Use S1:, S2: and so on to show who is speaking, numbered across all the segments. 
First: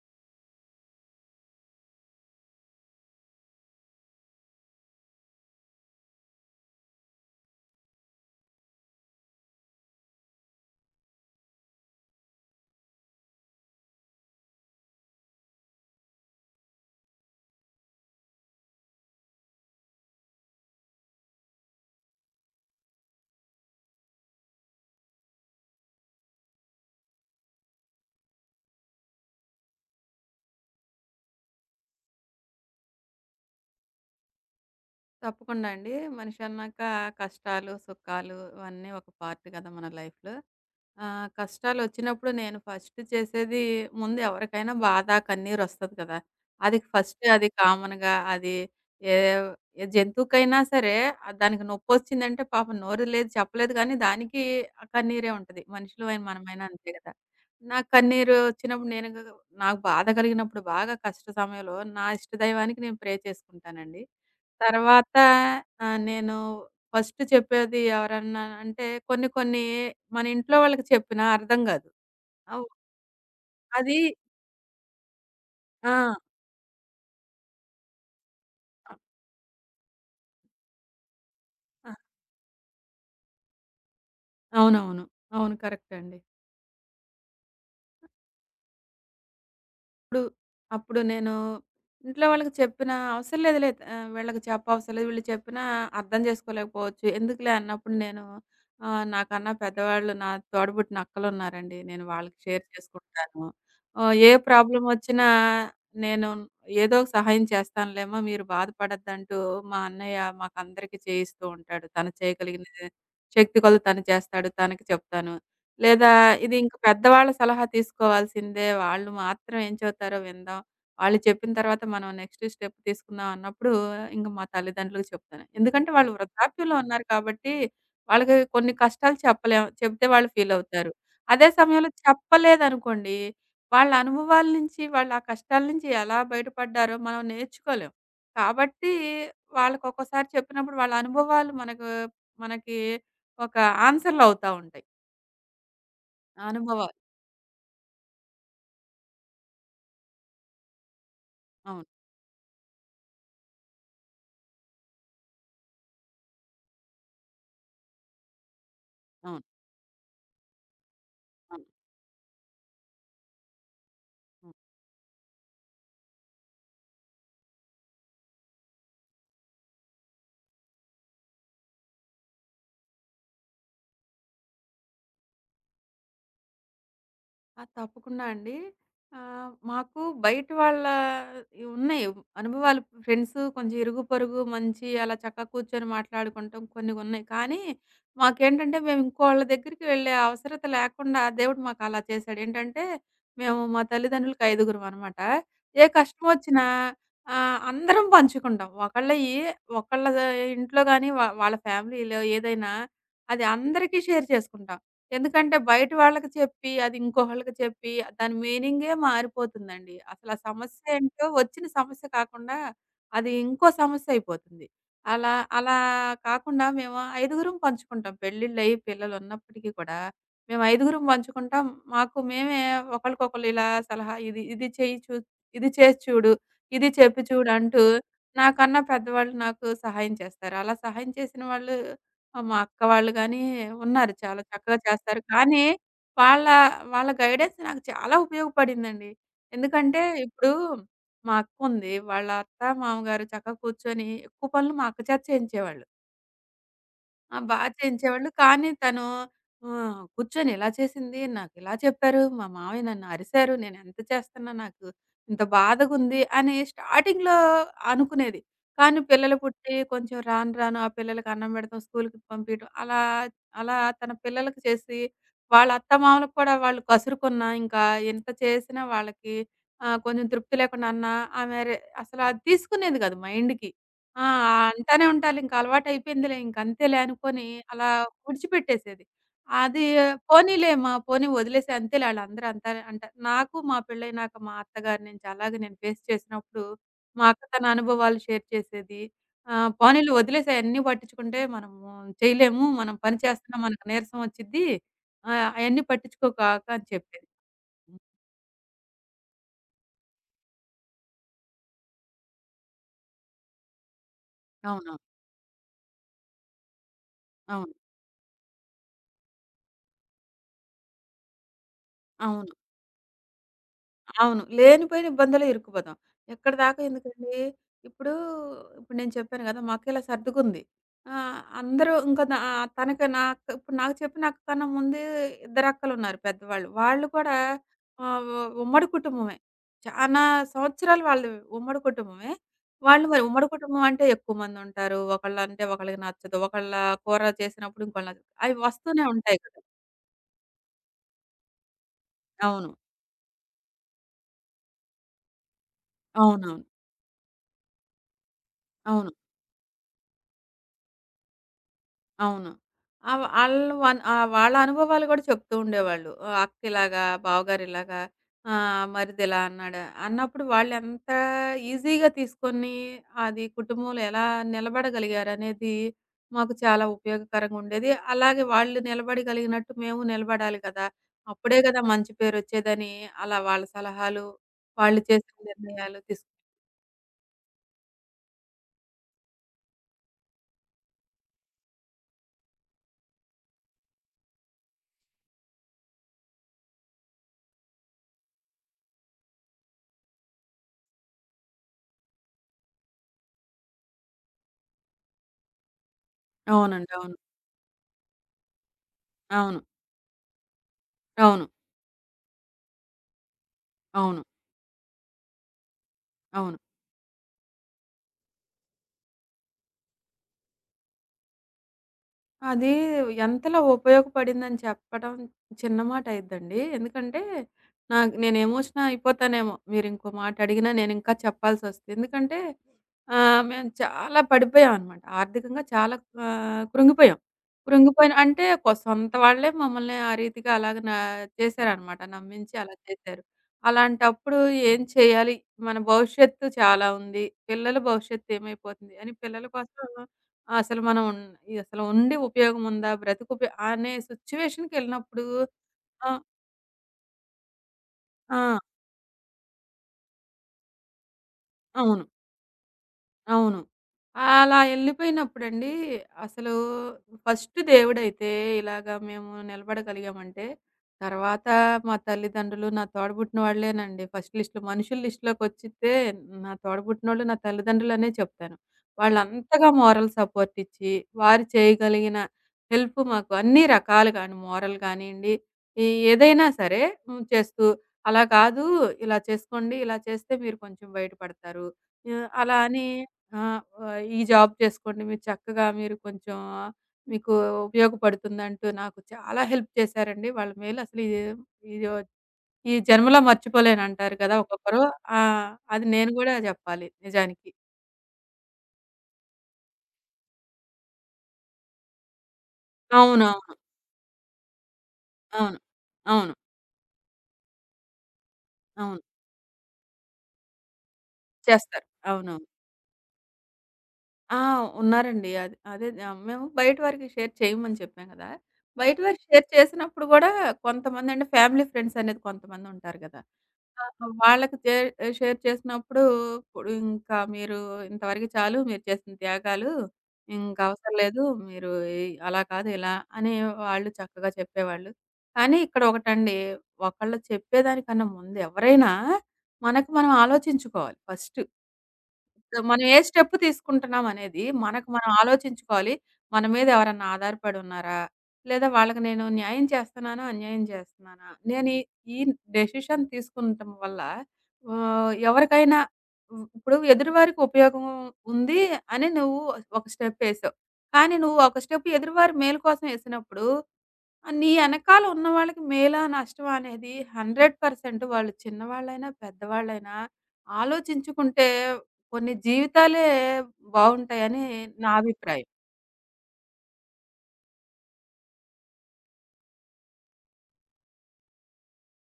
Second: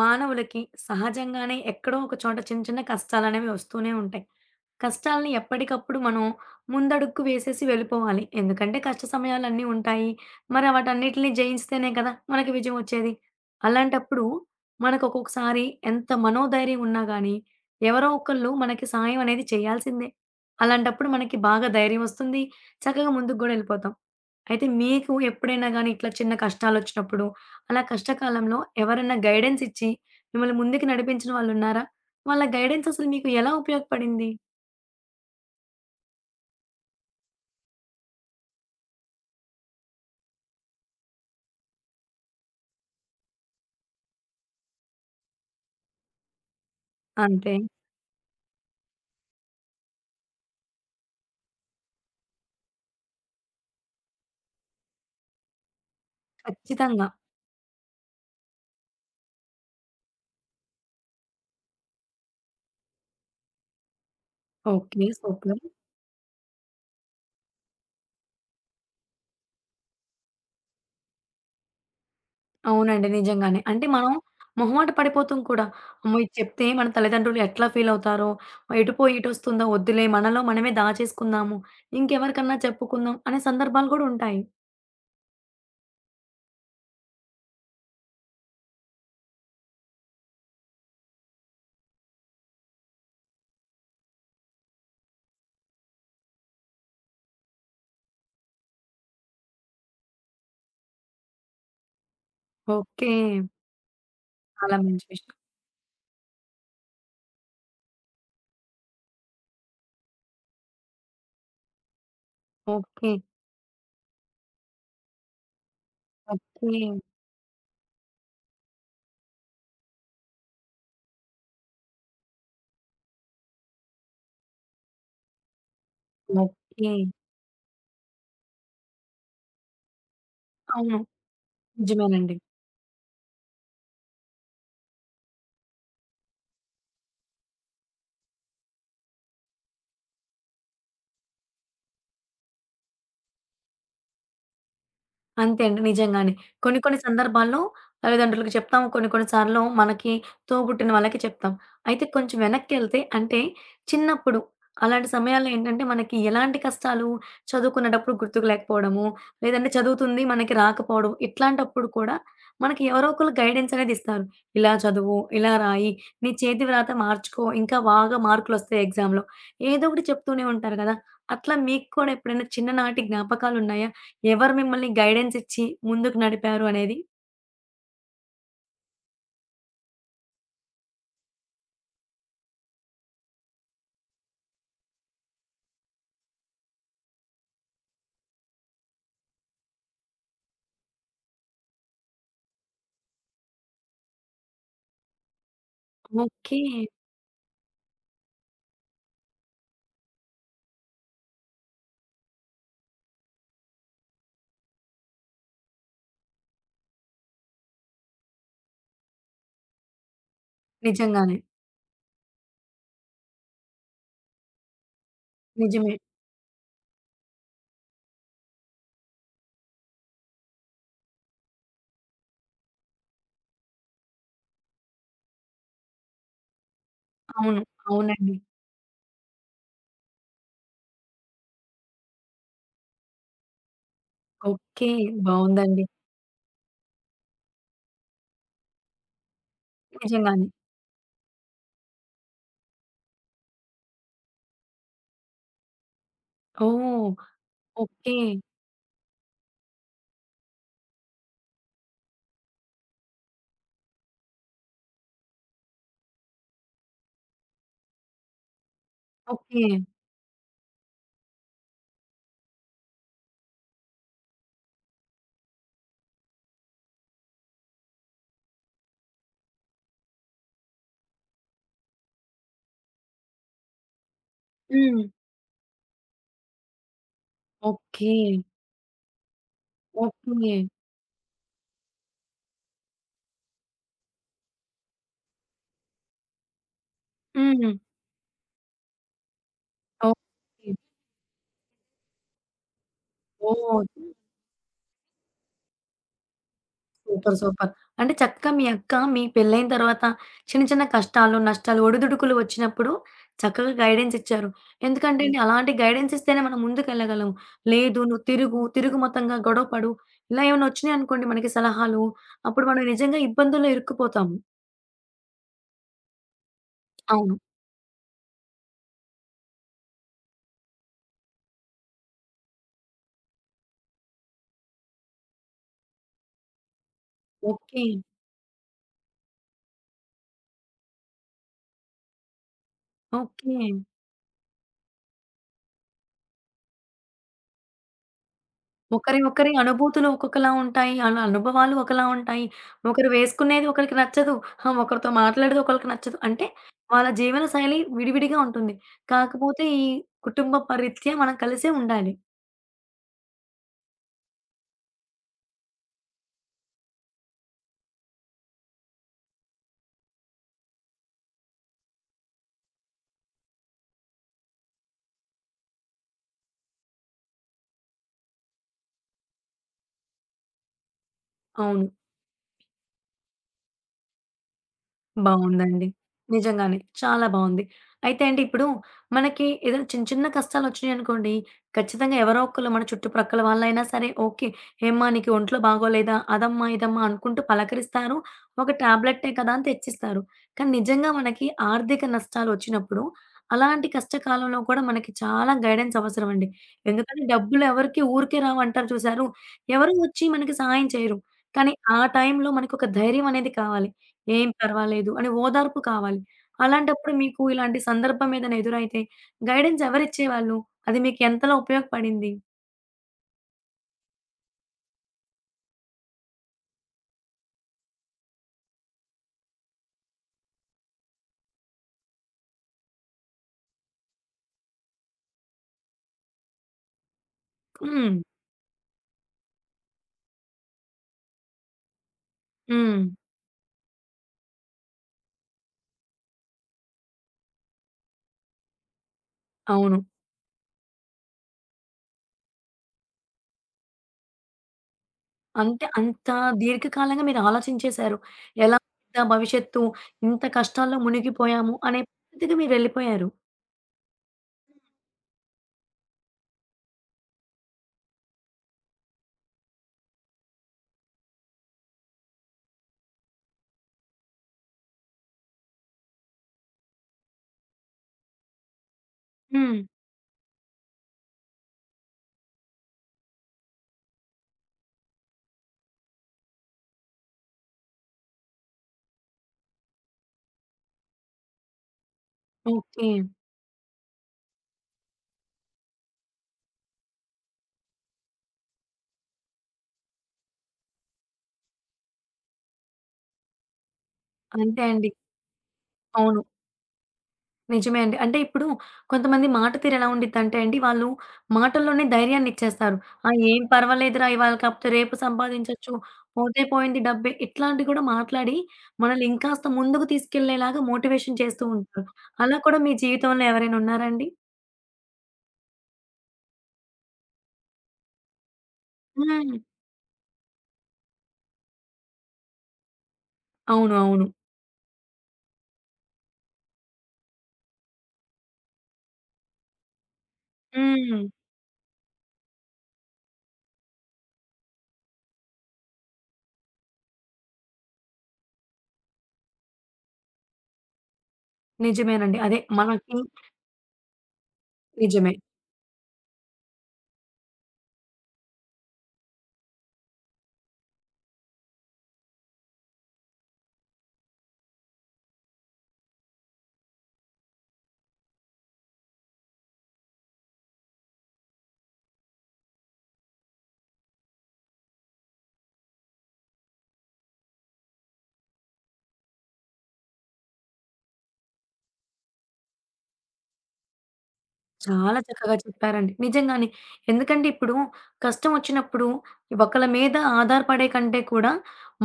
S1: మానవులకి సహజంగానే ఎక్కడో ఒక చోట చిన్న చిన్న కష్టాలనేవి వస్తూనే ఉంటాయి. కష్టాల్ని ఎప్పటికప్పుడు మనం ముందడుగు వేసేసి వెళ్ళిపోవాలి. ఎందుకంటే కష్ట సమయాలన్నీ ఉంటాయి. మరి వాటన్నిటిని జయించితేనే కదా మనకి విజయం వచ్చేది. అలాంటప్పుడు మనకు ఒక్కొక్కసారి ఎంత మనోధైర్యం ఉన్నా గానీ, ఎవరో ఒకళ్ళు మనకి సాయం అనేది చేయాల్సిందే. అలాంటప్పుడు మనకి బాగా ధైర్యం వస్తుంది. చక్కగా ముందుకు గూడా ఎళ్ళిపోతాం. అయితే మీకు ఎప్పుడైనా గానీ ఇట్లా చిన్న కష్టాలొచ్చినప్పుడు అలా కష్టకాలంలో ఎవరన్నా గైడెన్స్ ఇచ్చి మిమ్మల్ని ముందుకు నడిపించిన వాళ్ళున్నారా? వాళ్ళ గైడెన్స్ అసలు మీకు ఎలా ఉపయోగపడింది?
S2: తప్పకుండా అండి. మనిషి అన్నాక కష్టాలు, సుఖాలు ఇవన్నీ ఒక పార్ట్ కదా మన లైఫ్‌లో. కష్టాలొచ్చినప్పుడు నేను ఫస్ట్ చేసేది ముందు ఎవరికైనా బాధ, కన్నీరొస్తది కదా! అది ఫస్ట్ అది
S1: అంతే.
S2: కామన్‌గా అది ఏ ఏ జంతువుకైనా సరే దానికి నొప్పొచ్చిందంటే పాపం నోరు లేదు, చెప్పలేదు కానీ దానికి ఆ కన్నీరే ఉంటది. మనుషులమైన మనమైనా అంతే
S1: ఖచ్చితంగా.
S2: కదా! నాకు కన్నీరు వచ్చినప్పుడు నాకు బాధ కలిగినప్పుడు బాగా కష్ట సమయంలో నా ఇష్టదైవానికి నేను ప్రే చేసుకుంటానండి.
S1: ఓకే.
S2: తర్వాత
S1: సూపర్.
S2: నేను ఫస్ట్ చెప్పేది ఎవరన్నా అంటే కొన్ని కొన్ని మన ఇంట్లో వాళ్ళకి చెప్పినా అర్థం గాదు. అవ్
S1: అవునండి. నిజంగానే. అంటే
S2: అది
S1: మనం మొహమాట పడిపోతాం కూడా.
S2: ఆ!
S1: అమ్మో! ఇది చెప్తే మన తల్లిదండ్రులు ఎట్లా ఫీలవుతారో, ఎటుపోయి ఇటొస్తుందో వద్దులే మనలో మనమే దాచేసుకుందాము.
S2: అ
S1: ఇంకెవరికన్నా చెప్పుకుందాం అనే సందర్భాలు కూడా ఉంటాయి.
S2: అవునవును. అవును. కరెక్ట్ అండి. అప్పుడు, అప్పుడు నేను ఇంట్లో వాళ్ళకి చెప్పిన అవసరం లేదులే, వీళ్ళకి చెప్పవసరం లేదు. వీళ్ళు చెప్పినా అర్థం చేసుకోలేకపోవచ్చు. ఎందుకులే అన్నప్పుడు నేను నాకన్నా పెద్దవాళ్ళు నా తోడబుట్టిన అక్కలున్నారండి. నేను వాళ్ళకి షేర్
S1: ఓకే.
S2: చేసుకుంటాను. ఏ
S1: చాలా
S2: ప్రాబ్లమ్
S1: మంచి
S2: వచ్చినా
S1: విషయం.
S2: నేను ఏదో ఒక సహాయం చేస్తానులేమ్మా మీరు బాధపడొద్దంటూ మా అన్నయ్య మాకందరికీ చేయిస్తూ ఉంటాడు. తను చేయగలిగిన
S1: ఓకే.
S2: శక్తి కొలది తను చేస్తాడు. తనకి చెప్తాను. లేదా ఇది ఇంక
S1: ఓకే.
S2: పెద్దవాళ్ళ సలహా తీసుకోవాల్సిందే. వాళ్ళు మాత్రం ఏం చెబుతారో విందాం. వాళ్ళు చెప్పిన తర్వాత మనం నెక్స్ట్ స్టెప్ తీసుకుందాం అన్నప్పుడు ఇంక మా తల్లిదండ్రులకు చెప్తాను. ఎందుకంటే వాళ్ళు వృద్ధాప్యంలో
S1: ఓకే.
S2: ఉన్నారు కాబట్టి వాళ్ళకి కొన్ని కష్టాలు చెప్పలేము. చెప్తే వాళ్ళు ఫీలవుతారు.
S1: అవును.
S2: అదే సమయంలో
S1: నిజమేనండి.
S2: చెప్పలేదనుకోండి, వాళ్ళ అనుభవాల నుంచి వాళ్ళు ఆ కష్టాల నుంచి ఎలా బయటపడ్డారో మనం నేర్చుకోలేం. కాబట్టి వాళ్ళకొక్కోసారి చెప్పినప్పుడు వాళ్ళ అనుభవాలు మనకి ఒక ఆన్సర్‌లవుతా ఉంటాయి.
S1: అంతే అండి. నిజంగానే. కొన్ని
S2: అనుభవాలు.
S1: కొన్ని సందర్భాల్లో తల్లిదండ్రులకు చెప్తాం. కొన్ని కొన్ని సార్లు మనకి తోబుట్టిన వాళ్ళకి చెప్తాం.
S2: అవును.
S1: అయితే కొంచెం వెనక్కెళ్తే అంటే చిన్నప్పుడు అలాంటి సమయాల్లో ఏంటంటే మనకి ఎలాంటి కష్టాలు చదువుకునేటప్పుడు గుర్తుకు లేకపోవడము,
S2: అవును.
S1: లేదంటే చదువుతుంది మనకి రాకపోవడం
S2: అవును.
S1: ఇట్లాంటప్పుడు కూడా మనకి ఎవరో ఒకళ్ళు గైడెన్స్ అనేది ఇస్తారు.
S2: హ్మ్.
S1: ఇలా చదువు, ఇలా రాయి, నీ చేతి వ్రాత మార్చుకో ఇంకా బాగా మార్కులొస్తాయి ఎగ్జామ్‌లో. ఏదో ఒకటి చెప్తూనే ఉంటారు కదా! అట్లా మీకు కూడా ఎప్పుడైనా చిన్ననాటి జ్ఞాపకాలున్నాయా? ఎవరు మిమ్మల్ని గైడెన్స్ ఇచ్చి ముందుకు నడిపారు అనేది?
S2: ఆ! తప్పకుండా అండి. మాకు బయట వాళ్ళ ఇయి ఉన్నాయి. అనుభవాలు ఫ్రెండ్స్ కొంచెం ఇరుగు, పొరుగు మంచి అలా చక్కగా కూర్చొని మాట్లాడుకుంటాం కొన్ని ఉన్నాయి. కానీ మాకేంటంటే మేము ఇంకోళ్ళ దగ్గరికి వెళ్ళే అవసరత లేకుండా దేవుడు మాకు అలా చేశాడు. ఏంటంటే మేము మా తల్లిదండ్రులకి 5గురం అనమాట. ఏ కష్టం
S1: ఓకే.
S2: వచ్చినా అందరం పంచుకుంటాం. ఒకళ్ళ ఇంట్లో గాని వాళ్ళ ఫ్యామిలీలో ఏదైనా అది అందరికీ షేర్ చేసుకుంటాం. ఎందుకంటే బయట వాళ్ళకి చెప్పి, అది ఇంకోళ్ళకి చెప్పి, దాని మీనింగే మారిపోతుందండి. అసలు ఆ సమస్య ఏంటో
S1: నిజంగానే.
S2: వచ్చిన సమస్య కాకుండా, అది ఇంకో సమస్య అయిపోతుంది. అలా అలా
S1: నిజమే.
S2: కాకుండా మేము 5గురం పంచుకుంటాం. పెళ్ళిళ్ళయి పిల్లలున్నప్పటికీ కూడా, మేము 5గురం పంచుకుంటాం. మాకు మేమే ఒకళ్ళకొకళ్ళు ఇలా సలహా ఇది ఇది చెయ్యి చూ ఇది చేసి చూడు, ఇది చెప్పి చూడు
S1: అవును.
S2: అంటూ,
S1: అవునండి.
S2: నాకన్నా పెద్దవాళ్ళు నాకు సహాయం చేస్తారు. అలా సహాయం చేసిన వాళ్ళు ఆ! మా అక్క వాళ్ళు గానీ ఉన్నారు. చాలా చక్కగా
S1: ఓకే.
S2: చేస్తారు. కానీ
S1: బావుందండి.
S2: వాళ్ళ, వాళ్ళ గైడెన్స్ నాకు చాలా ఉపయోగపడిందండి. ఎందుకంటే
S1: నిజంగానే.
S2: ఇప్పుడు మా అక్కుంది. వాళ్ళ అత్త, మామగారు చక్కగా కూర్చొని ఎక్కువ పనులు మా అక్క చేత చేయించేవాళ్ళు.
S1: ఓహ్!
S2: ఆ! బా
S1: ఓకే.
S2: చేయించేవాళ్ళు. కానీ తను కూర్చొని ఇలా చేసింది, నాకిలా చెప్పారు, మా మామయ్య నన్ను అరిసారు, నేనెంత చేస్తున్నా నాకు ఇంత బాధగుంది అని స్టార్టింగ్‌లో అనుకునేది. కానీ పిల్లలు
S1: ఓకే.
S2: పుట్టి కొంచెం రాను రాను ఆ పిల్లలకి అన్నం పెడతాం, స్కూలుకి పంపియడం అలా, అలా తన పిల్లలకి చేసి వాళ్ళ అత్తమామలకు కూడా వాళ్ళు కసురుకున్నా ఇంకా ఎంత చేసినా వాళ్ళకి కొంచెం తృప్తి లేకుండా అన్నా ఆమె రె అసలు అది తీసుకునేది కాదు మైండ్‌కి. ఆ!
S1: హ్మ్.
S2: అంటానే ఉంటాలింక అలవాటయిపోయిందిలే ఇంకంతేలే అనుకోని అలా
S1: ఓకే.
S2: విడిచిపెట్టేసేది. అది
S1: ఓకే.
S2: పోనీ వదిలేసేయి అంతేలే ఆళ్ళందరూ అంతానే అంటారు. నాకు మా పెళ్ళైనాక మా అత్తగారి నుంచి అలాగే నేను ఫేస్ చేసినప్పుడు మా అక్క తన
S1: హ్మ్.
S2: అనుభవాలు షేర్ చేసేది. పోనీలే వదిలేసేయి
S1: ఓకే.
S2: అయన్నీ పట్టించుకుంటే మనము చేయలేము. మనం పని చేస్తున్నా మనకు
S1: ఓహ్!
S2: నీరసం వచ్చిద్ది. అయన్నీ పట్టించుకోకు అక్క అని చెప్పేది.
S1: సూపర్. సూపర్. అంటే చక్కగా మీ అక్క మీకు పెళ్ళైన తర్వాత చిన్న చిన్న కష్టాలు, నష్టాలు, ఒడిదుడుకులు వచ్చినప్పుడు చక్కగా గైడెన్స్ ఇచ్చారు.
S2: అవునవును.
S1: ఎందుకంటే హ్మ్. అండి అలాంటి గైడెన్స్ ఇస్తేనే మనం ముందుకెళ్ళగలం.
S2: అవును.
S1: లేదు నువ్వు తిరుగు, తిరుగు మతంగా గొడవ పడు. ఇలా ఏమైనా వచ్చినాయి అనుకోండి మనకి సలహాలు,
S2: అవును.
S1: అప్పుడు మనం నిజంగా ఇబ్బందుల్లో ఇరుక్కుపోతాము.
S2: అవును. లేనిపోయిన ఇబ్బందుల్లో ఇరుక్కుపోతాం. ఎక్కడిదాకా ఎందుకండి,
S1: అవును.
S2: ఇప్పుడు, ఇప్పుడు నేను చెప్పాను గదా! మాకిలా సర్దుకుంది. అందరూ ఇంకా నా తనకి నాకు ఇప్పుడు నాకు చెప్పిన అక్క కన్నా ముందే ఇద్దరక్కలున్నారు పెద్దవాళ్ళు. వాళ్ళు కూడా
S1: ఓకే.
S2: ఆహ్, ఉ ఉమ్మడి కుటుంబమే. చానా సంవత్సరాలు వాళ్ళు ఉమ్మడి కుటుంబమే. వాళ్ళు మరి ఉమ్మడి కుటుంబం
S1: ఓకే.
S2: అంటే ఎక్కువ మందుంటారు. ఒకళ్ళంటే ఒకళ్ళకి నచ్చదు. ఒకళ్ళ కూర చేసినప్పుడు ఇంకోళ్ళకి నచ్చదు. అవి వస్తూనే
S1: ఒకరి
S2: ఉంటాయి
S1: ఒకరి
S2: కదా!
S1: అనుభూతులు ఒక్కొక్కలా ఉంటాయి. వాళ్ళ అనుభవాలు ఒకలా ఉంటాయి.
S2: అవును.
S1: ఒకరు వేసుకునేది ఒకరికి నచ్చదు. ఒకరితో మాట్లాడేది ఒకళ్ళకి నచ్చదు. అంటే
S2: అవునవును.
S1: వాళ్ళ జీవన శైలి విడివిడిగా ఉంటుంది.
S2: అవును.
S1: కాకపోతే ఈ కుటుంబ పరీత్యా మనం కలిసే ఉండాలి.
S2: అవును. ఆహ్, ఆళ్ళు వన్ ఆహ్, వాళ్ళ అనుభవాలు గూడా చెప్తూ ఉండేవాళ్ళు. అక్కిలాగా, బావగారిలాగా, మరిదిలా అన్నాడు. అన్నప్పుడు వాళ్ళెంత ఈజీగా తీసుకొని అది కుటుంబంలో ఎలా నిలబడగలిగారనేది మాకు చాలా ఉపయోగకరంగా ఉండేది. అలాగే వాళ్ళు నిలబడగలిగినట్టు మేము నిలబడాలి కదా! అప్పుడే గదా
S1: అవును.
S2: మంచి పేరొచ్చేదని అలా వాళ్ళ సలహాలు, వాళ్ళు చేసిన
S1: బావుందండి.
S2: నిర్ణయాలు
S1: నిజంగానే. చాలా బావుంది. అయితే అండి ఇప్పుడు మనకి ఏదైనా చిన్న చిన్న కష్టాలొచ్చినియనుకోండి, ఖచ్చితంగా ఎవరో ఒకళ్ళు మన చుట్టుప్రక్కల వాళ్ళైనా సరే ఓకే. "ఏమ్మా! నీకు ఒంట్లో బాగోలేదా? అదమ్మా, ఇదమ్మా" అనుకుంటూ పలకరిస్తారు. ఒక టాబ్లెట్టే కదా అని తెచ్చిస్తారు. కానీ నిజంగా మనకి ఆర్థిక నష్టాలొచ్చినప్పుడు, అలాంటి కష్టకాలంలో కూడా మనకి చాలా గైడెన్స్ అవసరమండి.
S2: అవునండి. అవును.
S1: ఎందుకంటే డబ్బులెవరికీ ఊరికే రావంటారు చూసారు?
S2: అవును.
S1: ఎవరు వచ్చి మనకి సహాయం చేయరు.
S2: అవును.
S1: కానీ ఆ టైంలో మనకొక ధైర్యం అనేది కావాలి.
S2: అవును.
S1: ఏం పర్వాలేదు అని ఓదార్పు కావాలి.
S2: అవును.
S1: అలాంటప్పుడు మీకు ఇలాంటి సందర్భం ఏదైనా ఎదురైతే గైడెన్స్ ఎవరిచ్చేవాళ్ళు? అది మీకు ఎంతలా ఉపయోగపడింది?
S2: అది ఎంతలా ఉపయోగపడిందని చెప్పడం చిన్న మాట అయిద్దండి. ఎందుకంటే, నాకు నేను ఎమోషనల్ అయిపోతానేమో మీరింకో మాట అడిగినా నేనింకా చెప్పాల్సొస్తే. ఎందుకంటే, మేము చాలా పడిపోయామనమాట. ఆర్థికంగా చాలా కృంగిపోయాం. కృంగిపోయిన
S1: హ్మ్.
S2: అంటే కొ సొంత వాళ్ళే మమ్మల్ని ఆ రీతిగా అలాగ చేశారనమాట. నమ్మించి అలా
S1: హ్మ్.
S2: చేశారు. అలాంటప్పుడు ఏం చేయాలి? మన భవిష్యత్తు చాలా ఉంది. పిల్లల భవిష్యత్తు ఏమైపోతుంది అని పిల్లల కోసం
S1: అవును.
S2: ఆ, అసలు మనం ఉన్ ఇది అసలు ఉండి ఉపయోగం ఉందా? బ్రతుకు ఉపయో అనే సిట్యుయేషన్‌కెళ్ళినప్పుడు
S1: అంటే
S2: ఆహ్,
S1: అంత దీర్ఘకాలంగా మీరు ఆలోచించేశారు.
S2: ఆ! ఆ,
S1: ఎలా ఉందా భవిష్యత్తు? ఇంత కష్టాల్లో మునిగిపోయాము అనే
S2: అవును.
S1: పరిస్థితికి మీరెళ్ళిపోయారు.
S2: అవును. అలా ఎళ్ళిపోయినప్పుడండి, అసలు ఫస్ట్ దేవుడైతే ఇలాగా మేము నిలబడగలిగామంటే, తర్వాత మా తల్లిదండ్రులు, నా తోడబుట్టిన వాళ్ళేనండి ఫస్ట్ లిస్ట్‌లో. మనుషుల లిస్ట్‌లోకొచ్చితే నా తోడబుట్టినోళ్ళు, నా తల్లిదండ్రులనే చెప్తాను. వాళ్ళంతగా
S1: హ్మ్.
S2: మోరల్ సపోర్ట్ ఇచ్చి, వారు చేయగలిగిన హెల్ప్ మాకు అన్ని రకాలుగా అండి. మోరల్ గానియండి, ఈ ఏదైనా సరే హ్మ్, చేస్తూ, "అలా కాదు, ఇలా చేసుకోండి, ఇలా చేస్తే మీరు కొంచెం బయటపడతారు." అలా అని
S1: ఓకే.
S2: ఆ! ఈ జాబ్ చేసుకోండి. మీరు చక్కగా మీరు కొంచెం మీకు ఉపయోగపడుతుందంటూ నాకు చాలా హెల్ప్ చేశారండి. వాళ్ళ మేలు అసలు ఇది ఇది ఈ జన్మలో మర్చిపోలేనంటారు కదా!
S1: అంతే
S2: ఒక్కొక్కరు.
S1: అండి.
S2: ఆ! అది నేను గూడా
S1: అవును.
S2: జెప్పాలి నిజానికి.
S1: నిజమే అండి. అంటే ఇప్పుడు కొంతమంది మాట తీరు ఎలా ఉండిద్దంటే అండి, వాళ్ళు మాటల్లోనే ధైర్యాన్ని ఇచ్చేస్తారు. "ఆ!
S2: అవునవును.
S1: ఏం పర్వాలేదురా ఇవాళ కాకపోతే రేపు
S2: అవును.
S1: సంపాదించొచ్చు.
S2: అవును. అవును.
S1: పోతే పోయింది డబ్బే." ఇట్లాంటివి కూడా మాట్లాడి
S2: అవును
S1: మనల్ని ఇంకాస్త ముందుకు తీసుకెళ్ళేలాగా మోటివేషన్ చేస్తూ
S2: చేస్తారు.
S1: ఉంటారు.
S2: అవును.
S1: అలా కూడా మీ జీవితంలో ఎవరైనా ఉన్నారా అండి?
S2: ఆ! ఉన్నారండి. అది అదే మేము బయట వారికి షేర్ చేయమని చెప్పాం కదా! బయట వారికి షేర్
S1: హ్మ్.
S2: చేసినప్పుడు గూడా కొంతమందంటే ఫ్యామిలీ ఫ్రెండ్స్ అనేది కొంతమందుంటారు కదా!
S1: అవును.
S2: ఆహ్,
S1: అవును.
S2: వాళ్ళకి చే షేర్ చేసినప్పుడు ఇప్పుడు ఇంకా మీరు ఇంతవరకు చాలు మీరు చేసిన త్యాగాలు. ఇంక అవసరం
S1: హ్మ్.
S2: లేదు. మీరు ఈ అలా కాదు ఇలా అని వాళ్ళు చక్కగా చెప్పేవాళ్ళు. కానీ ఇక్కడ ఒకటండి ఒకళ్ళు చెప్పేదానికన్నా ముందు ఎవరైనా మనకు మనం ఆలోచించుకోవాలి ఫస్ట్.
S1: నిజమేనండి. అదే
S2: సో మనం ఏ
S1: మనకి
S2: స్టెప్ తీసుకుంటున్నాం అనేది మనకు మనం
S1: నిజమే.
S2: ఆలోచించుకోవాలి. మన మీద ఎవరన్నా ఆధారపడి ఉన్నారా? లేదా వాళ్ళకి నేను న్యాయం చేస్తున్నానా? అన్యాయం చేస్తున్నానా? నేను ఈ ఈ డెసిషన్ తీసుకుంటం వల్ల ఎవరికైనా హ్మ్, ఇప్పుడు ఎదురువారికి ఉపయోగం ఉంది అని నువ్వు ఒక స్టెప్ ఏసావు. కానీ నువ్వు ఒక స్టెప్ ఎదురువారి మేలు కోసం ఏసినప్పుడు ఆ! నీ ఎనకాల ఉన్న వాళ్ళకి మేలా? నష్టమా? అనేది 100% వాళ్ళు చిన్నవాళ్ళైనా, పెద్దవాళ్ళైనా ఆలోచించుకుంటే కొన్ని జీవితాలే బావుంటాయని నా
S1: చాలా
S2: అభిప్రాయం.
S1: చక్కగా చెప్పారండి. నిజంగానే. ఎందుకంటే ఇప్పుడు కష్టం వచ్చినప్పుడు ఒకళ్ళ మీద ఆధారపడే కంటే కూడా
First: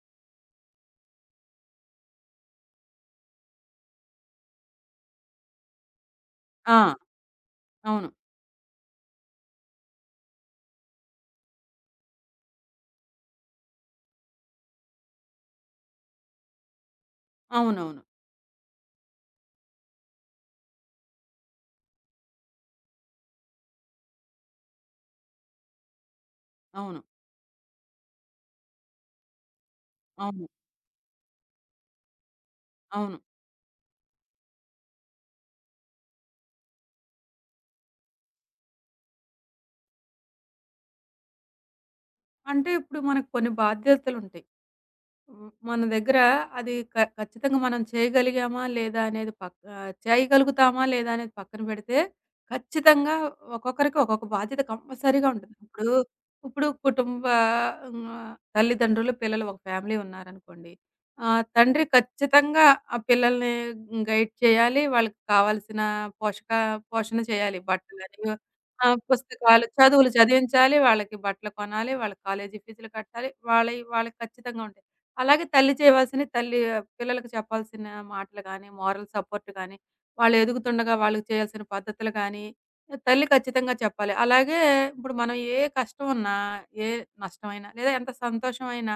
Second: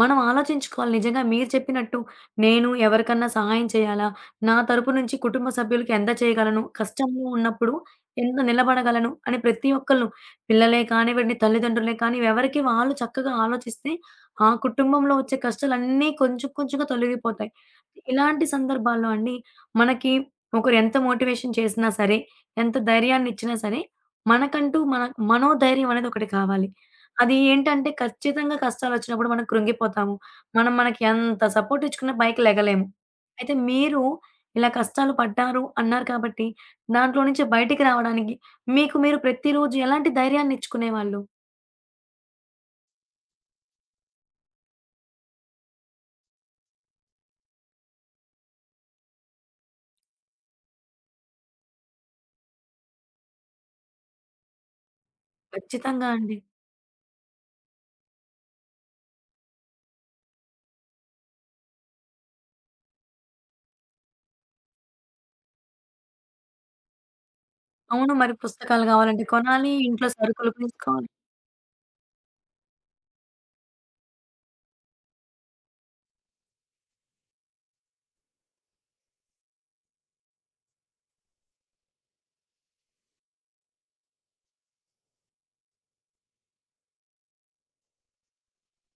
S1: మనం ఆలోచించుకోవాలి. నిజంగా మీరు చెప్పినట్టు నేను ఎవరికన్నా సహాయం చేయాలా? నా తరపు నుంచి కుటుంబ సభ్యులకి ఎంత చేయగలను?
S2: ఆ!
S1: కష్టంలో ఉన్నప్పుడు
S2: అవును.
S1: ఎంత నిలబడగలను? అని ప్రతి ఒక్కళ్ళు పిల్లలే కానివ్వండి, తల్లిదండ్రులే కానీ ఎవరికి వాళ్ళు చక్కగా ఆలోచిస్తే ఆ కుటుంబంలో వచ్చే కష్టాలన్నీ కొంచెం కొంచెంగా తొలగిపోతాయి.
S2: అవునవును.
S1: ఇలాంటి సందర్భాల్లో అండి మనకి ఒకరు ఎంత మోటివేషన్ చేసినా సరే ఎంత ధైర్యాన్నిచ్చినా సరే, మనకంటూ మన మనోధైర్యం అనేది ఒకటి కావాలి.
S2: అవును.
S1: అది ఏంటంటే ఖచ్చితంగా కష్టాలొచ్చినప్పుడు మనం కృంగిపోతాము.
S2: అవును.
S1: మనం మనకి ఎంత సపోర్ట్ ఇచ్చుకున్నా పైకి లెగలేము.
S2: అవును.
S1: అయితే మీరు ఇలా కష్టాలు పడ్డారు అన్నారు కాబట్టి, దాంట్లో నుంచి బయటికి రావడానికి మీకు మీరు ప్రతిరోజు ఎలాంటి ధైర్యాన్నిచ్చుకునేవాళ్ళు?
S2: అంటే ఇప్పుడు మనకు కొన్ని బాధ్యతలుంటాయి. హ్మ్. మన దగ్గర అది క ఖచ్చితంగా మనం చేయగలిగామా? లేదా? అనేది చేయగలుగుతామా? లేదా? అనేది పక్కన పెడితే, ఖచ్చితంగా ఒక్కొక్కరికి ఒక్కొక్క బాధ్యత కంపల్సరీగా ఉంటుంది.
S1: ఖచ్చితంగా అండి.
S2: ఇప్పుడు కుటుంబ తల్లిదండ్రులు, పిల్లలు ఒక ఫ్యామిలీ ఉన్నారనుకోండి. తండ్రి ఖచ్చితంగా ఆ పిల్లల్ని గైడ్ చేయాలి. వాళ్ళకి కావాల్సిన పోషక పోషణ చేయాలి.
S1: అవును.
S2: బట్టలని
S1: మరి పుస్తకాలు
S2: ఆ!
S1: గావాలంటే
S2: పుస్తకాలు,
S1: కొనాలి. ఇంట్లో
S2: చదువులు
S1: సరుకులు
S2: చదివించాలి.
S1: తీసుకోవాలి.
S2: వాళ్ళకి బట్టలు కొనాలి. వాళ్ళ కాలేజీ ఫీజులు కట్టాలి. వాళ్ళయి వాళ్ళకి ఖచ్చితంగా ఉంటాయి. అలాగే తల్లి చేయవలసినయి తల్లి పిల్లలకు చెప్పాల్సిన మాటలు గాని, మోరల్ సపోర్ట్ గాని, వాళ్ళు ఎదుగుతుండగా వాళ్ళకి చేయాల్సిన పద్ధతులు గాని, తల్లి ఖచ్చితంగా చెప్పాలి. అలాగే ఇప్పుడు మనం ఏ కష్టం ఉన్నా, ఏ నష్టమైనా లేదా ఎంత సంతోషమైనా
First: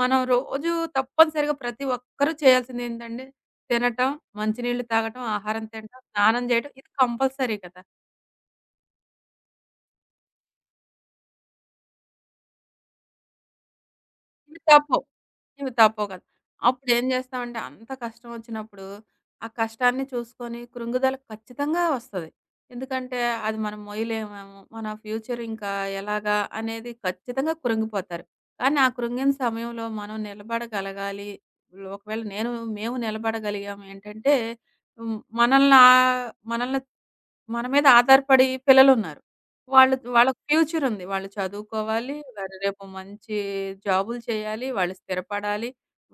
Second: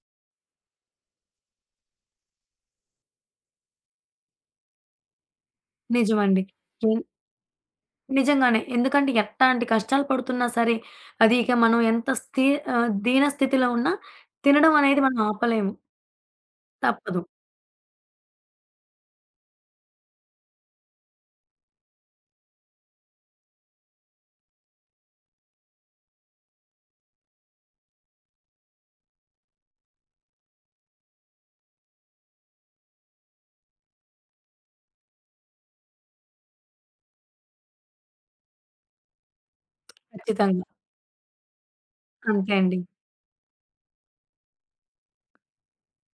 S2: మనం రోజు తప్పనిసరిగా ప్రతి ఒక్కరూ చేయాల్సిందేంటండి? తినటం, మంచినీళ్ళు తాగటం, ఆహారం తినటం,
S1: నిజమండి.
S2: స్నానం చేయటం ఇది
S1: ఎన్
S2: కంపల్సరీ కదా!
S1: నిజంగానే. ఎందుకంటే ఎట్టాంటి కష్టాలు పడుతున్నా సరే, అది ఇక మనం ఎంత స్థి దీన స్థితిలో ఉన్నా
S2: ఇవి
S1: తినడం అనేది
S2: తప్పవు.
S1: మనం
S2: ఇవి
S1: ఆపలేము.
S2: తప్పవు కదా! అప్పుడేం
S1: తప్పదు.
S2: జేస్తామంటే అంత కష్టం ఒచ్చినప్పుడు, ఆ కష్టాన్ని చూసుకొని కృంగుదల ఖచ్చితంగా వస్తది. ఎందుకంటే అది మనం మొయలేమేమో, మన ఫ్యూచర్ ఇంకా ఎలాగా అనేది ఖచ్చితంగా కృంగిపోతారు. కానీ ఆ కృంగిన సమయంలో మనం నిలబడగలగాలి. ఒకవేళ నేను మేము నిలబడగలిగాం ఏంటంటే హ్మ్. మనల్ని మన మీద ఆధారపడి పిల్లలున్నారు. వాళ్ళకి
S1: ఖచ్చితంగా.
S2: ఫ్యూచర్ ఉంది. వాళ్ళు చదువుకోవాలి.
S1: అంతే
S2: వాళ్ళు
S1: అండి.
S2: రేపు మంచి జాబులు చేయాలి. వాళ్ళు స్థిరపడాలి.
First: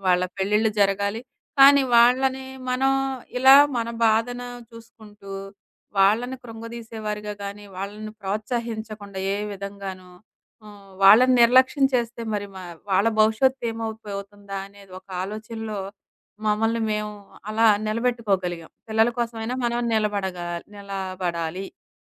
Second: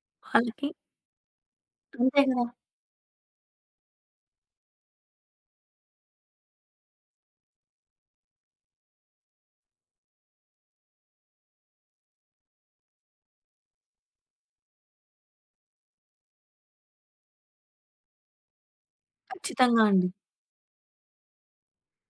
S2: వాళ్ళ
S1: వాళ్ళకి
S2: పెళ్ళిళ్ళు జరగాలి. కానీ
S1: అంతే కదా!
S2: వాళ్ళని మనం ఇలా మన బాధను చూసుకుంటూ, వాళ్ళని కృంగదీసేవారిగా గానీ, వాళ్ళని ప్రోత్సహించకుండా ఏ విధంగానూ వాళ్ళని నిర్లక్ష్యం చేస్తే మరి మ వాళ్ళ భవిష్యత్తు ఏమవుపోతుందా అనేది ఒక ఆలోచనలో మమ్మల్ని మేము అలా నిలబెట్టుకోగలిగాం. పిల్లల కోసమైనా మనం
S1: ఖచ్చితంగా అండి.
S2: నిలబడగా నిలబడాలి.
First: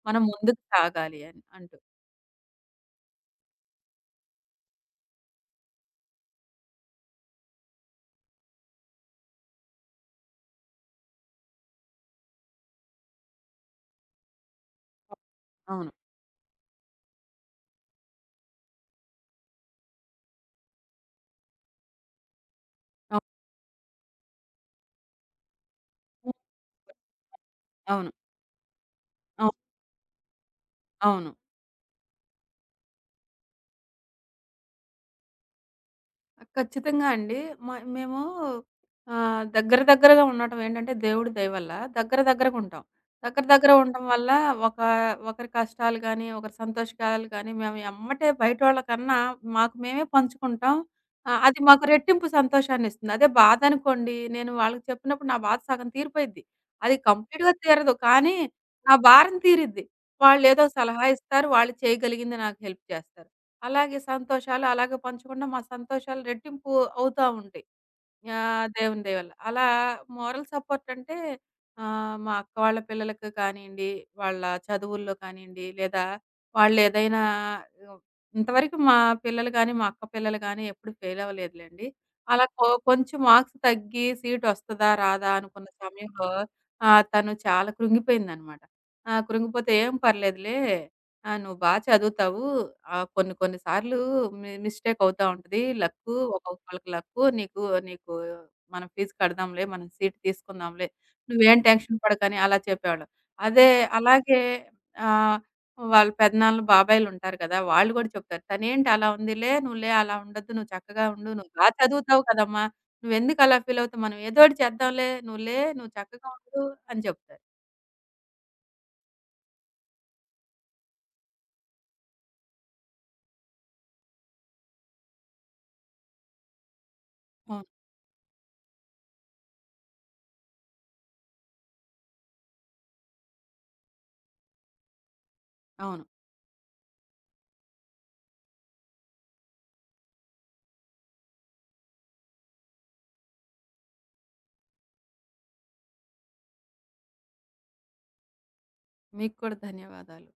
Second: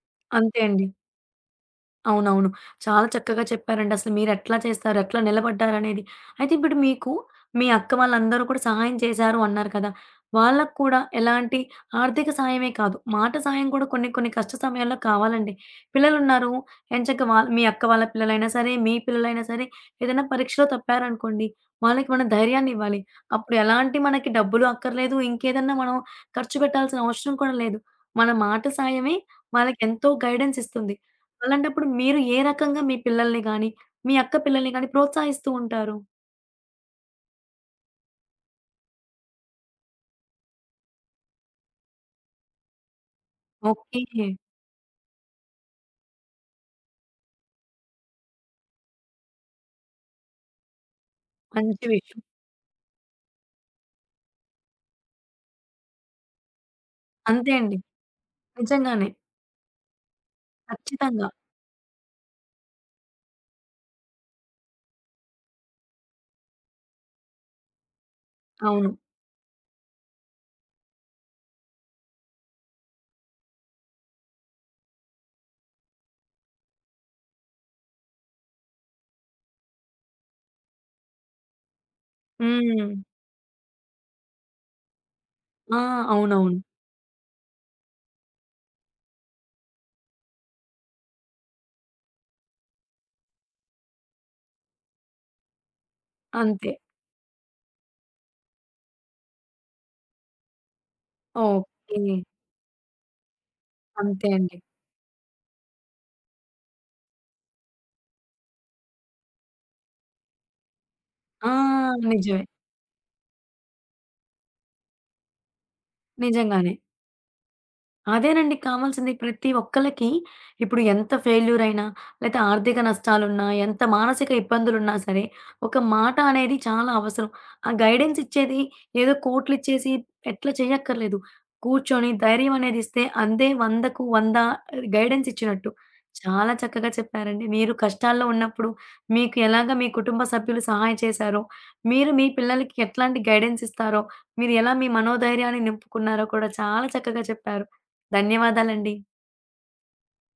S2: మనం
S1: అంతే
S2: ముందుకు
S1: అండి.
S2: సాగాలి అని అంటూ.
S1: అవునవును. చాలా చక్కగా చెప్పారండి. అసలు మీరెట్లా చేస్తారు? ఎట్లా నిలబడ్డారనేది. అయితే ఇప్పుడు మీకు మీ అక్క వాళ్ళందరూ కూడా సహాయం చేశారు అన్నారు కదా! వాళ్ళకి కూడా ఎలాంటి ఆర్థిక సాయమే కాదు, మాట సాయం కూడా కొన్ని కొన్ని కష్ట సమయాల్లో కావాలండి.
S2: అవును.
S1: పిల్లలున్నారు, ఎంచక్కా మీ అక్క వాళ్ళ పిల్లలైనా సరే, మీ పిల్లలైనా సరే, ఏదైనా పరీక్షలో తప్పారనుకోండి, వాళ్ళకి మనం ధైర్యాన్ని ఇవ్వాలి.
S2: అవును.
S1: అప్పుడు ఎలాంటి మనకి డబ్బులు అక్కర్లేదు, ఇంకేదన్నా మనం ఖర్చు పెట్టాల్సిన అవసరం కూడా లేదు.
S2: అవును.
S1: మన మాట సాయమే
S2: అవును.
S1: వాళ్ళకెంతో గైడెన్స్ ఇస్తుంది.
S2: అవును.
S1: అలాంటప్పుడు మీరు ఏ రకంగా మీ పిల్లల్ని గాని, మీ అక్క పిల్లల్ని గాని ప్రోత్సహిస్తూ ఉంటారు?
S2: ఆ! ఖచ్చితంగా అండి. మ మేము దగ్గర దగ్గరగా ఉండటం ఏంటంటే దేవుడి దయ వల్ల దగ్గర దగ్గరగుంటాం. దగ్గర దగ్గర ఉండటం
S1: ఓకే.
S2: వల్ల ఒక ఒకరి కష్టాలు గానీ, ఒకరి సంతోషాలు గానీ మేము ఎమ్మటే బయటోళ్ళకన్నా మాకు మేమే పంచుకుంటాం. అది మాకు
S1: మంచి విషయం.
S2: రెట్టింపు సంతోషాన్నిస్తుంది. అదే బాధనుకోండి నేను వాళ్ళకి చెప్పినప్పుడు నా బాధ సగం తీరిపోయిద్ది. అది
S1: అంతే
S2: కంప్లీట్‌గా
S1: అండి.
S2: తీరదు. కానీ నా
S1: నిజంగానే.
S2: భారం తీరిద్ది. వాళ్ళేదో సలహా
S1: ఖచ్చితంగా.
S2: ఇస్తారు. వాళ్ళు చేయగలిగింది నాకు హెల్ప్ చేస్తారు. అలాగే సంతోషాలు అలాగే పంచుకుంటే మా సంతోషాలు రెట్టింపు అవుతా ఉంటాయి. యాహ్!
S1: అవును.
S2: దేవుని దయ వల్ల. అలా మోరల్ సపోర్ట్ అంటే మా అక్క వాళ్ళ పిల్లలకి కానియండి, వాళ్ళ చదువుల్లో కానియండి, లేదా వాళ్ళేదైనా ఆహ్, ఇంతవరకు మా పిల్లలు గాని, మా అక్క పిల్లలు గాని ఎప్పుడు ఫెయిల్ అవ్వలేదులెండి. అలా కొ
S1: హ్మ్.
S2: కొంచెం మార్క్స్ తగ్గి సీటొస్తదా? రాదా? అనుకున్న
S1: ఆ!
S2: సమయంలో
S1: అవునవును.
S2: తను చాలా కృంగిపోయిందనమాట. ఆ! కృంగిపోతే "ఏం పర్లేదులే" ఆ! నువ్వు బా చదువుతావు. కొన్ని కొన్ని సార్లు మిస్టేక్ అవుతా ఉంటది. లక్కు
S1: అంతే.
S2: ఒక్కొక్కళ్ళకి లక్కు. నీకు నీకు మనం ఫీజు కడదాంలే. మనం సీట్ తీసుకుందాంలే. నువ్వేం టెన్షన్
S1: ఓకే.
S2: పడకని అలా చెప్పేవాళ్ళం. అదే
S1: అంతే
S2: అలాగే
S1: అండి.
S2: ఆహ్, వాళ్ళ పెదనాన్నలు, బాబాయిలుంటారు కదా! వాళ్ళు కూడా చెప్తారు. "తనేంటి అలా ఉందిలే. నువ్వులే అలా ఉండొద్దు. నువ్వు చక్కగా ఉండు.
S1: ఆ!
S2: నువ్వు బా చదువుతావు
S1: నిజమే.
S2: కదమ్మా! నువ్వెందుకు అలా ఫీల్ అవుతావు? మనం ఏదో ఒకటి చేద్దాంలే. నువ్వులే. నువ్వు చక్కగా ఉండు"
S1: నిజంగానే.
S2: అని చెప్తారు.
S1: అదేనండి కావాల్సింది. ప్రతి ఒక్కళ్ళకి ఇప్పుడు ఎంత ఫెయిల్యూర్ అయినా, లేతే ఆర్థిక నష్టాలున్నా, ఎంత మానసిక ఇబ్బందులున్నా సరే, ఒక మాట అనేది చాలా అవసరం.
S2: అవును.
S1: ఆ గైడెన్స్ ఇచ్చేది ఏదో కోట్లిచ్చేసి ఎట్లా చేయక్కర్లేదు. కూర్చొని ధైర్యం అనేది ఇస్తే అందే 100కు 100 గైడెన్స్ ఇచ్చినట్టు.
S2: అవును.
S1: చాలా చక్కగా చెప్పారండి. మీరు కష్టాల్లో ఉన్నప్పుడు మీకు ఎలాగా మీ కుటుంబ సభ్యులు సహాయం చేశారో, మీరు మీ పిల్లలకి ఎట్లాంటి గైడెన్స్ ఇస్తారో, మీరు ఎలా మీ మనోధైర్యాన్ని నింపుకున్నారో కూడా చాలా చక్కగా చెప్పారు. ధన్యవాదాలండి.
S2: మీకు కూడా ధన్యవాదాలు.